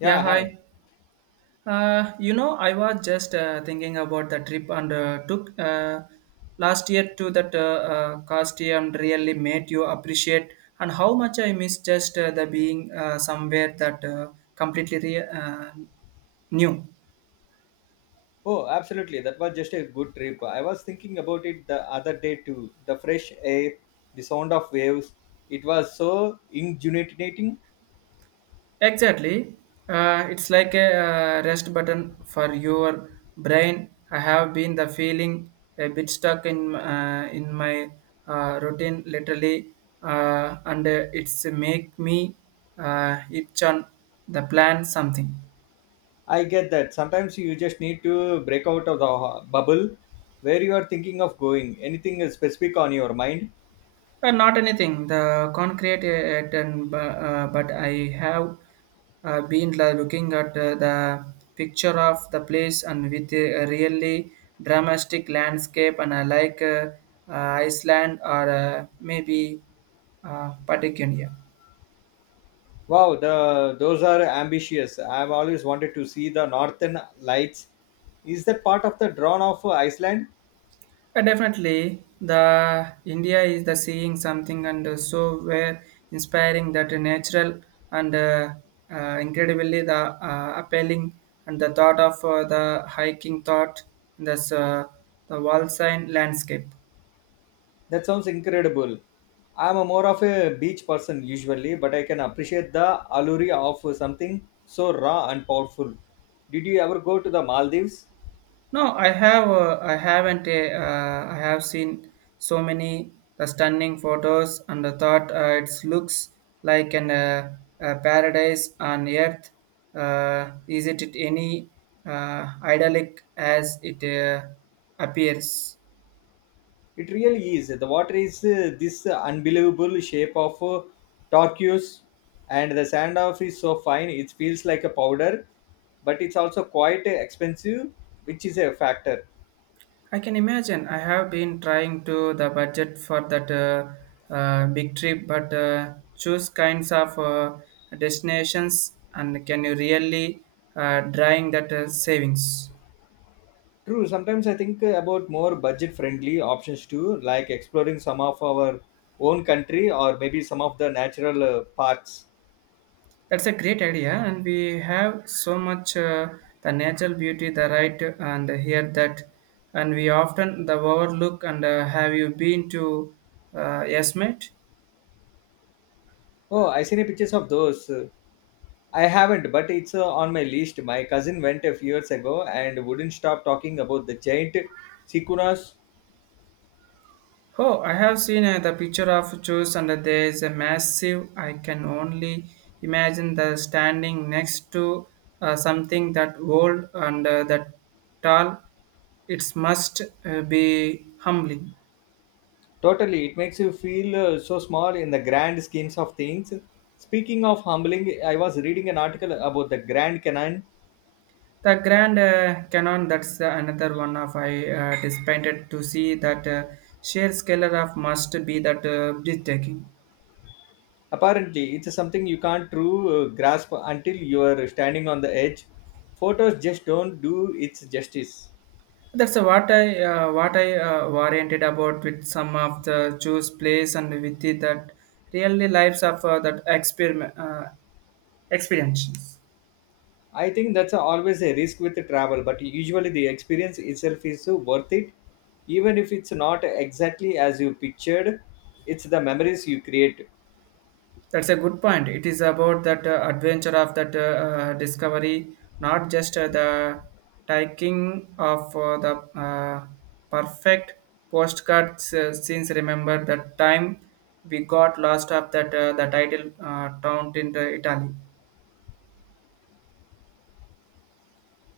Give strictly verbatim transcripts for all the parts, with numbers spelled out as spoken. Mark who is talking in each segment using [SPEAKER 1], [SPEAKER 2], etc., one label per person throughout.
[SPEAKER 1] Yeah,
[SPEAKER 2] Yeah, hi.
[SPEAKER 1] hi. Uh, you know, I was just uh, thinking about the trip and uh, took uh, last year to that uh, uh, costume really made you appreciate and how much I miss just uh, the being uh, somewhere that uh, completely re- uh, new.
[SPEAKER 2] Oh, absolutely. That was just a good trip. I was thinking about it the other day too. The fresh air, the sound of waves. It was so ingenuitating.
[SPEAKER 1] Exactly. Uh, it's like a uh, rest button for your brain. I have been the feeling a bit stuck in uh, in my uh, routine literally, uh, and uh, it's make me uh, itch on the plan something.
[SPEAKER 2] I get that. Sometimes you just need to break out of the ho- bubble where you are thinking of going. Anything specific on your mind?
[SPEAKER 1] Uh, not anything. The concrete uh, and bu- uh, but I have uh, been la- looking at uh, the picture of the place and with a really dramatic landscape and I like uh, uh, Iceland or uh, maybe uh, Patagonia.
[SPEAKER 2] Wow, the those are ambitious. I've always wanted to see the northern lights. Is that part of the drawn of Iceland?
[SPEAKER 1] Uh, definitely, the India is the seeing something and uh, so were inspiring that natural and uh, uh, incredibly the uh, appealing and the thought of uh, the hiking thought in this uh, the wall sign landscape.
[SPEAKER 2] That sounds incredible. I'm a more of a beach person usually, but I can appreciate the allure of something so raw and powerful. Did you ever go to the Maldives?
[SPEAKER 1] No, I have. Uh, I haven't. Uh, uh, I have seen so many the stunning photos, and the thought uh, it looks like an uh, a paradise on earth. Uh, is it it any uh, idyllic as it uh, appears?
[SPEAKER 2] It really is. The water is uh, this unbelievable shape of uh, turquoise, and the sand off is so fine it feels like a powder, but it's also quite expensive, which is a factor.
[SPEAKER 1] I can imagine. I have been trying to the budget for that uh, uh, big trip, but uh, choose kinds of uh, destinations and can you really uh, drawing that uh, savings?
[SPEAKER 2] True. Sometimes I think uh, about more budget-friendly options too, like exploring some of our own country or maybe some of the natural uh, parks.
[SPEAKER 1] That's a great idea, and we have so much uh, the natural beauty, the right, and here that, and we often the overlook. And uh, have you been to uh, Yes, mate?
[SPEAKER 2] Oh, I seen pictures of those. Uh, I haven't, but it's uh, on my list. My cousin went a few years ago and wouldn't stop talking about the giant sequoias.
[SPEAKER 1] Oh, I have seen uh, the picture of Zeus, and there is a massive. I can only imagine the standing next to uh, something that old and uh, that tall. It must uh, be humbling.
[SPEAKER 2] Totally, it makes you feel uh, so small in the grand schemes of things. Speaking of humbling, I was reading an article about the Grand Canyon.
[SPEAKER 1] The grand uh, canon. That's uh, another one of I uh, disappointed to see that uh, sheer scale of must be that uh, breathtaking.
[SPEAKER 2] Apparently, it's something you can't true uh, grasp until you are standing on the edge. Photos just don't do its justice.
[SPEAKER 1] That's uh, what I uh, what I uh, oriented about with some of the choose place and with it that really lives of uh, that experiment uh, experiences.
[SPEAKER 2] I think that's always a risk with travel, but usually the experience itself is so worth it. Even if it's not exactly as you pictured, it's the memories you create.
[SPEAKER 1] That's a good point. It is about that uh, adventure of that uh, uh, discovery, not just uh, the taking of uh, the uh, perfect postcard uh, since remember that time we got lost of that uh, the title uh, town in the Italy.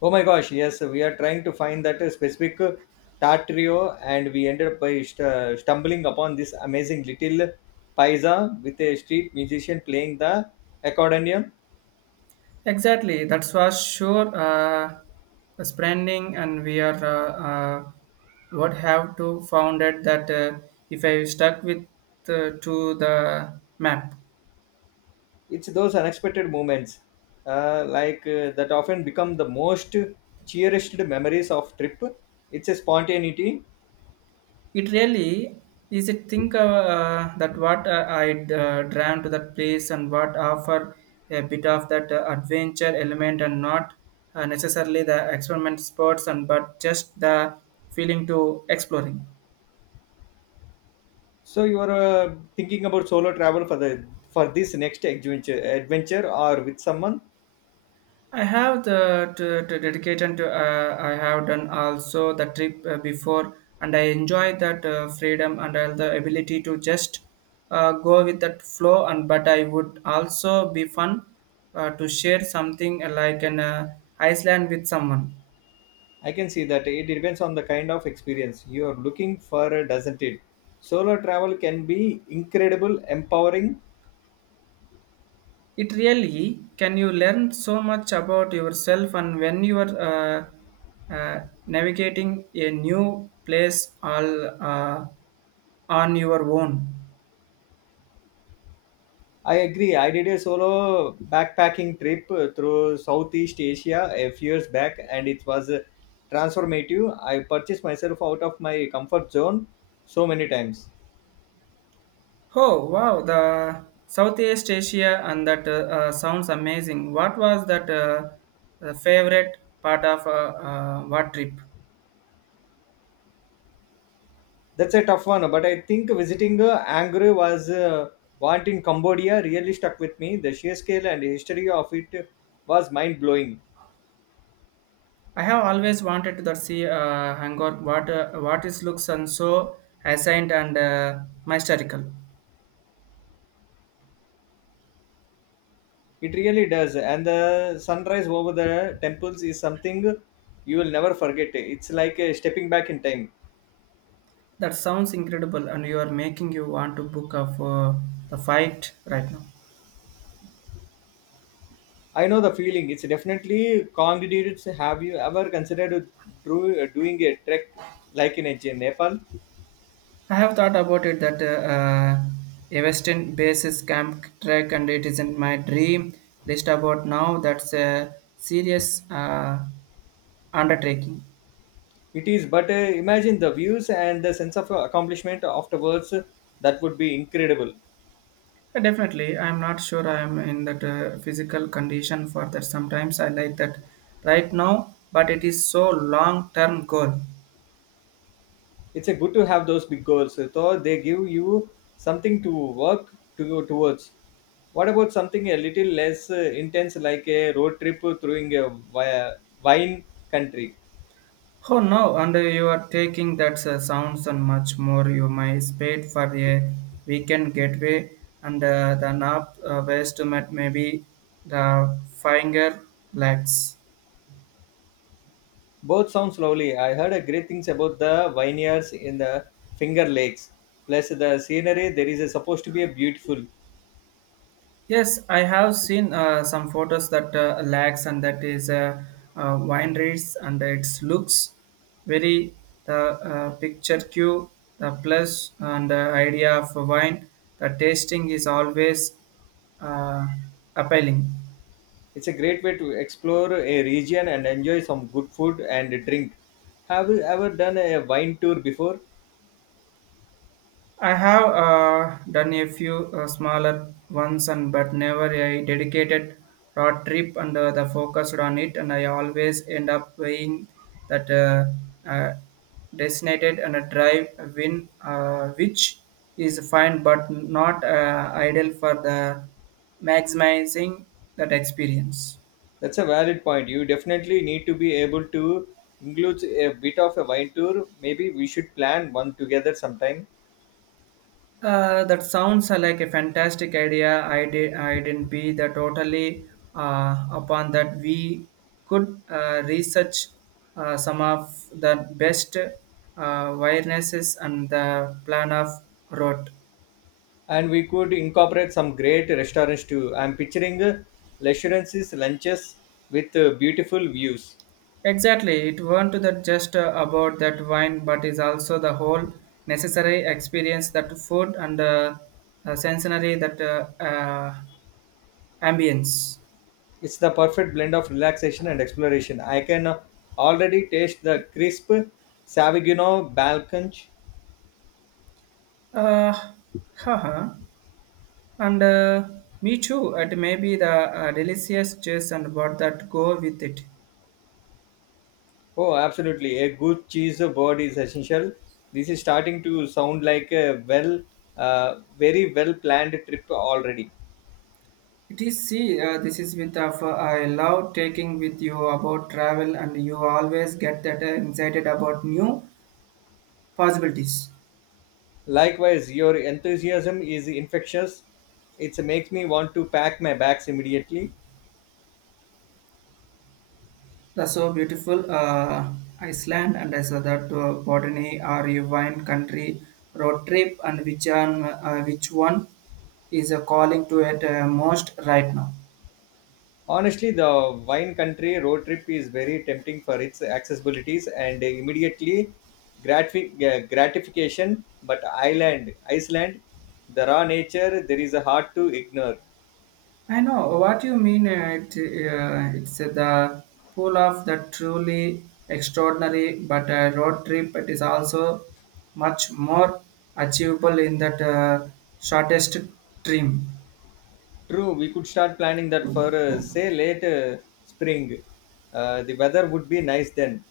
[SPEAKER 2] Oh my gosh, yes, we are trying to find that uh, specific uh, tartrio, and we ended up by st- stumbling upon this amazing little paisa with a street musician playing the accordion.
[SPEAKER 1] Exactly. That's for sure. Uh, spending and we are uh, uh, what have to found it that uh, if I stuck with uh, to the map.
[SPEAKER 2] It's those unexpected moments uh, like uh, that often become the most cherished memories of trip. It's a spontaneity.
[SPEAKER 1] It really is it think uh, uh, that what uh, I uh, drawn to that place and what offer a bit of that uh, adventure element and not uh, necessarily the experiment sports and but just the feeling to exploring.
[SPEAKER 2] So you are uh, thinking about solo travel for the for this next adventure, adventure or with someone.
[SPEAKER 1] I have the to, to dedication to uh, I have done also the trip uh, before, and I enjoy that uh, freedom and all the ability to just uh, go with that flow. And but I would also be fun uh, to share something like an uh, Iceland with someone.
[SPEAKER 2] I can see that it depends on the kind of experience you are looking for, doesn't it? Solo travel can be incredible, empowering.
[SPEAKER 1] It really can you learn so much about yourself and when you are uh, uh, navigating a new place all uh, on your own.
[SPEAKER 2] I agree. I did a solo backpacking trip uh, through Southeast Asia a few years back, and it was uh, transformative. I purchased myself out of my comfort zone so many times.
[SPEAKER 1] Oh wow, the Southeast Asia and that uh, uh, sounds amazing. What was that uh, the favorite part of uh, uh, what trip?
[SPEAKER 2] That's a tough one, but I think visiting uh, Angkor was uh, want in Cambodia really stuck with me. The sheer scale and history of it was mind blowing.
[SPEAKER 1] I have always wanted to see uh, Angkor. What uh, what is looks and so ancient and uh, mystical.
[SPEAKER 2] It really does, and the sunrise over the temples is something you will never forget. It's like uh, stepping back in time.
[SPEAKER 1] That sounds incredible, and you are making you want to book up for the fight right now.
[SPEAKER 2] I know the feeling. It's definitely conglomerates. Have you ever considered do, doing a trek like in uh, Nepal?
[SPEAKER 1] I have thought about it that uh, a Western basis camp trek and it isn't my dream list about now. That's a serious uh, undertaking.
[SPEAKER 2] It is, but uh, imagine the views and the sense of accomplishment afterwards. That would be incredible.
[SPEAKER 1] Uh, Definitely, I'm not sure I'm in that uh, physical condition for that. Sometimes I like that right now, but it is so long term goal.
[SPEAKER 2] It's a good to have those big goals. So they give you something to work to go towards. What about something a little less uh, intense, like a road trip through a wi- wine country?
[SPEAKER 1] Oh no, and you are taking that uh, sounds and much more. You might paid for a weekend getaway, and uh, the nap uh, ways to met maybe the finger lags.
[SPEAKER 2] Both sounds lovely. I heard a great things about the vineyards in the Finger Lakes. Plus the scenery there is a, supposed to be a beautiful.
[SPEAKER 1] Yes, I have seen uh, some photos that uh, lags and that is uh, uh, wine reeds and it looks very the uh, picture cue the plus and the idea of wine. The tasting is always uh, appealing.
[SPEAKER 2] It's a great way to explore a region and enjoy some good food and drink. Have you ever done a wine tour before?
[SPEAKER 1] I have uh, done a few uh, smaller ones, and but never a dedicated road trip and uh, the focused on it. And I always end up weighing that uh, uh, designated and a drive win, uh, which is fine but not uh, ideal for the maximizing that experience.
[SPEAKER 2] That's a valid point. You definitely need to be able to include a bit of a wine tour. Maybe we should plan one together sometime.
[SPEAKER 1] Uh, that sounds uh, like a fantastic idea. I did. I didn't be the totally uh, upon that. We could uh, research uh, some of the best uh, viruses and the plan of route.
[SPEAKER 2] And we could incorporate some great restaurants too. I'm picturing uh, restaurances, lunches with uh, beautiful views.
[SPEAKER 1] Exactly. It weren't that just uh, about that wine, but is also the whole necessary experience that food and uh, uh, sensory that uh, uh, ambience.
[SPEAKER 2] It's the perfect blend of relaxation and exploration. I can uh, already taste the crisp Savigino Balkanch.
[SPEAKER 1] Uh, haha. And uh, me too. It may be the uh, delicious juice and what that go with it.
[SPEAKER 2] Oh, absolutely. A good cheese board is essential. This is starting to sound like a well, uh, very well planned trip already.
[SPEAKER 1] It is see. Uh, this is with of uh, I love taking with you about travel, and you always get that uh, excited about new possibilities.
[SPEAKER 2] Likewise, your enthusiasm is infectious. It makes me want to pack my bags immediately.
[SPEAKER 1] That's so beautiful. Uh, Iceland and as that uh, botany or a wine country road trip, and which one, uh, which one is uh, calling to it uh, most right now.
[SPEAKER 2] Honestly, the wine country road trip is very tempting for its accessibilities and immediately gratifi- uh, gratification. But Ireland, Iceland, the raw nature, there is a hard to ignore.
[SPEAKER 1] I know what you mean. Uh, It, uh, it's the pull of the truly extraordinary, but a road trip it is also much more achievable in that uh, shortest trim.
[SPEAKER 2] True, we could start planning that for uh, say late uh, spring. Uh, the weather would be nice then.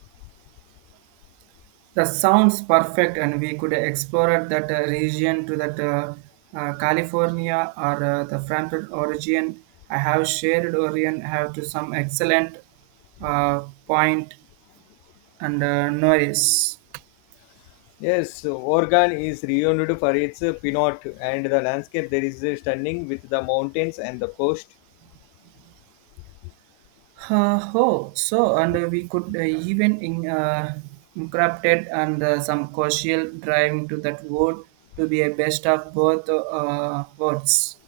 [SPEAKER 1] The sounds perfect, and we could explore that uh, region to that uh, uh, California or uh, the Frankfurt origin. I have shared Orion have to some excellent uh, point and uh, noise.
[SPEAKER 2] Yes, Oregon is renowned for its uh, Pinot and the landscape there is uh, stunning with the mountains and the coast.
[SPEAKER 1] Uh, oh, so and uh, we could uh, even in, uh, incorporate and uh, some crucial driving to that word to be a best of both uh, worlds.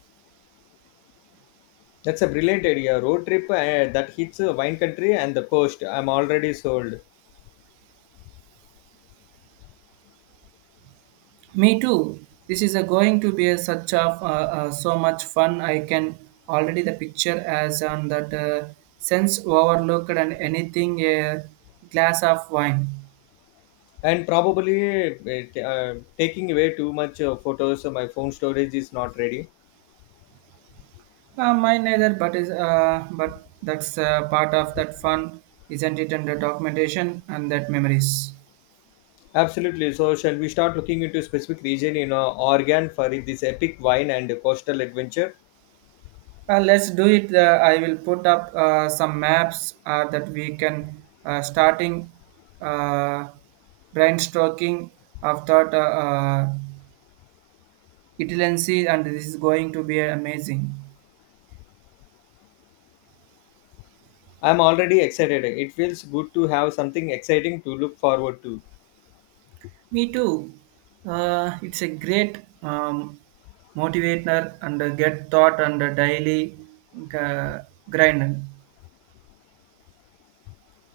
[SPEAKER 2] That's a brilliant idea. Road trip uh, that hits uh, wine country and the coast. I'm already sold.
[SPEAKER 1] Me too. This is a going to be a such a uh, uh, so much fun. I can already the picture as on that uh, sense overlooked and anything a glass of wine.
[SPEAKER 2] And probably uh, t- uh, taking away too much uh, photos. so My phone storage is not ready.
[SPEAKER 1] Uh, mine neither, but is uh, but that's uh, part of that fun, isn't it? And the documentation and that memories.
[SPEAKER 2] Absolutely. So shall we start looking into specific region in uh, Oregon for this epic wine and coastal adventure?
[SPEAKER 1] Uh, let's do it. Uh, I will put up uh, some maps uh, that we can uh, starting uh, brainstorming of thought uh, uh, itinerancy, and this is going to be amazing.
[SPEAKER 2] I'm already excited. It feels good to have something exciting to look forward to.
[SPEAKER 1] Me too. Uh, it's a great um, motivator and uh, get thought and uh, daily uh, grind.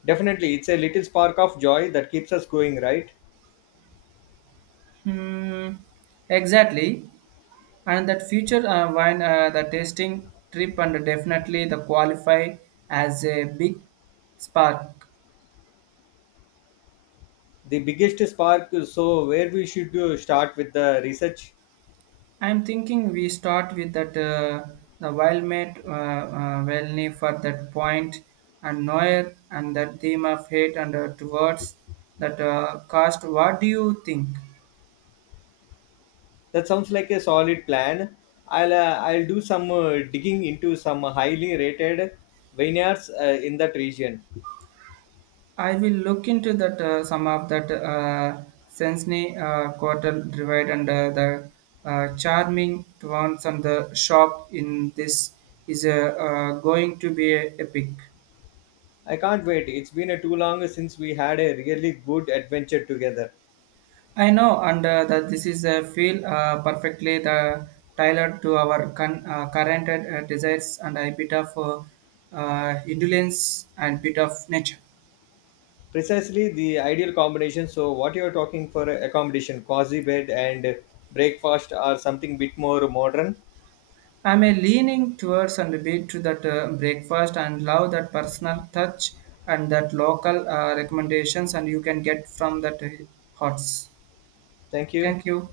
[SPEAKER 2] Definitely, it's a little spark of joy that keeps us going, right?
[SPEAKER 1] Hmm, exactly. And that future uh, wine uh, the tasting trip and definitely the qualify as a big spark.
[SPEAKER 2] The biggest spark. So where we should uh, start with the research?
[SPEAKER 1] I'm thinking we start with that uh, the wild mate uh, uh, Welny for that point and noir and that theme of hate and uh, towards that uh, cost. What do you think?
[SPEAKER 2] That sounds like a solid plan. I'll uh, I'll do some uh, digging into some highly rated vineyards uh, in that region.
[SPEAKER 1] I will look into that uh, some of that uh, Sensney uh, quartal divide and uh, the uh, charming twans and the shop in this is uh, uh, going to be epic.
[SPEAKER 2] I can't wait. It's been uh, too long since we had a really good adventure together.
[SPEAKER 1] I know and uh, that this is a feel uh, perfectly the tailored to our con- uh, current uh, desires and a bit of uh, uh, indulgence and bit of nature.
[SPEAKER 2] Precisely the ideal combination. So what you're talking for uh, accommodation, cozy bed and breakfast or something bit more modern.
[SPEAKER 1] I'm a leaning towards and beat to that uh, breakfast and love that personal touch and that local uh, recommendations and you can get from that uh, hots.
[SPEAKER 2] Thank you.
[SPEAKER 1] Thank you.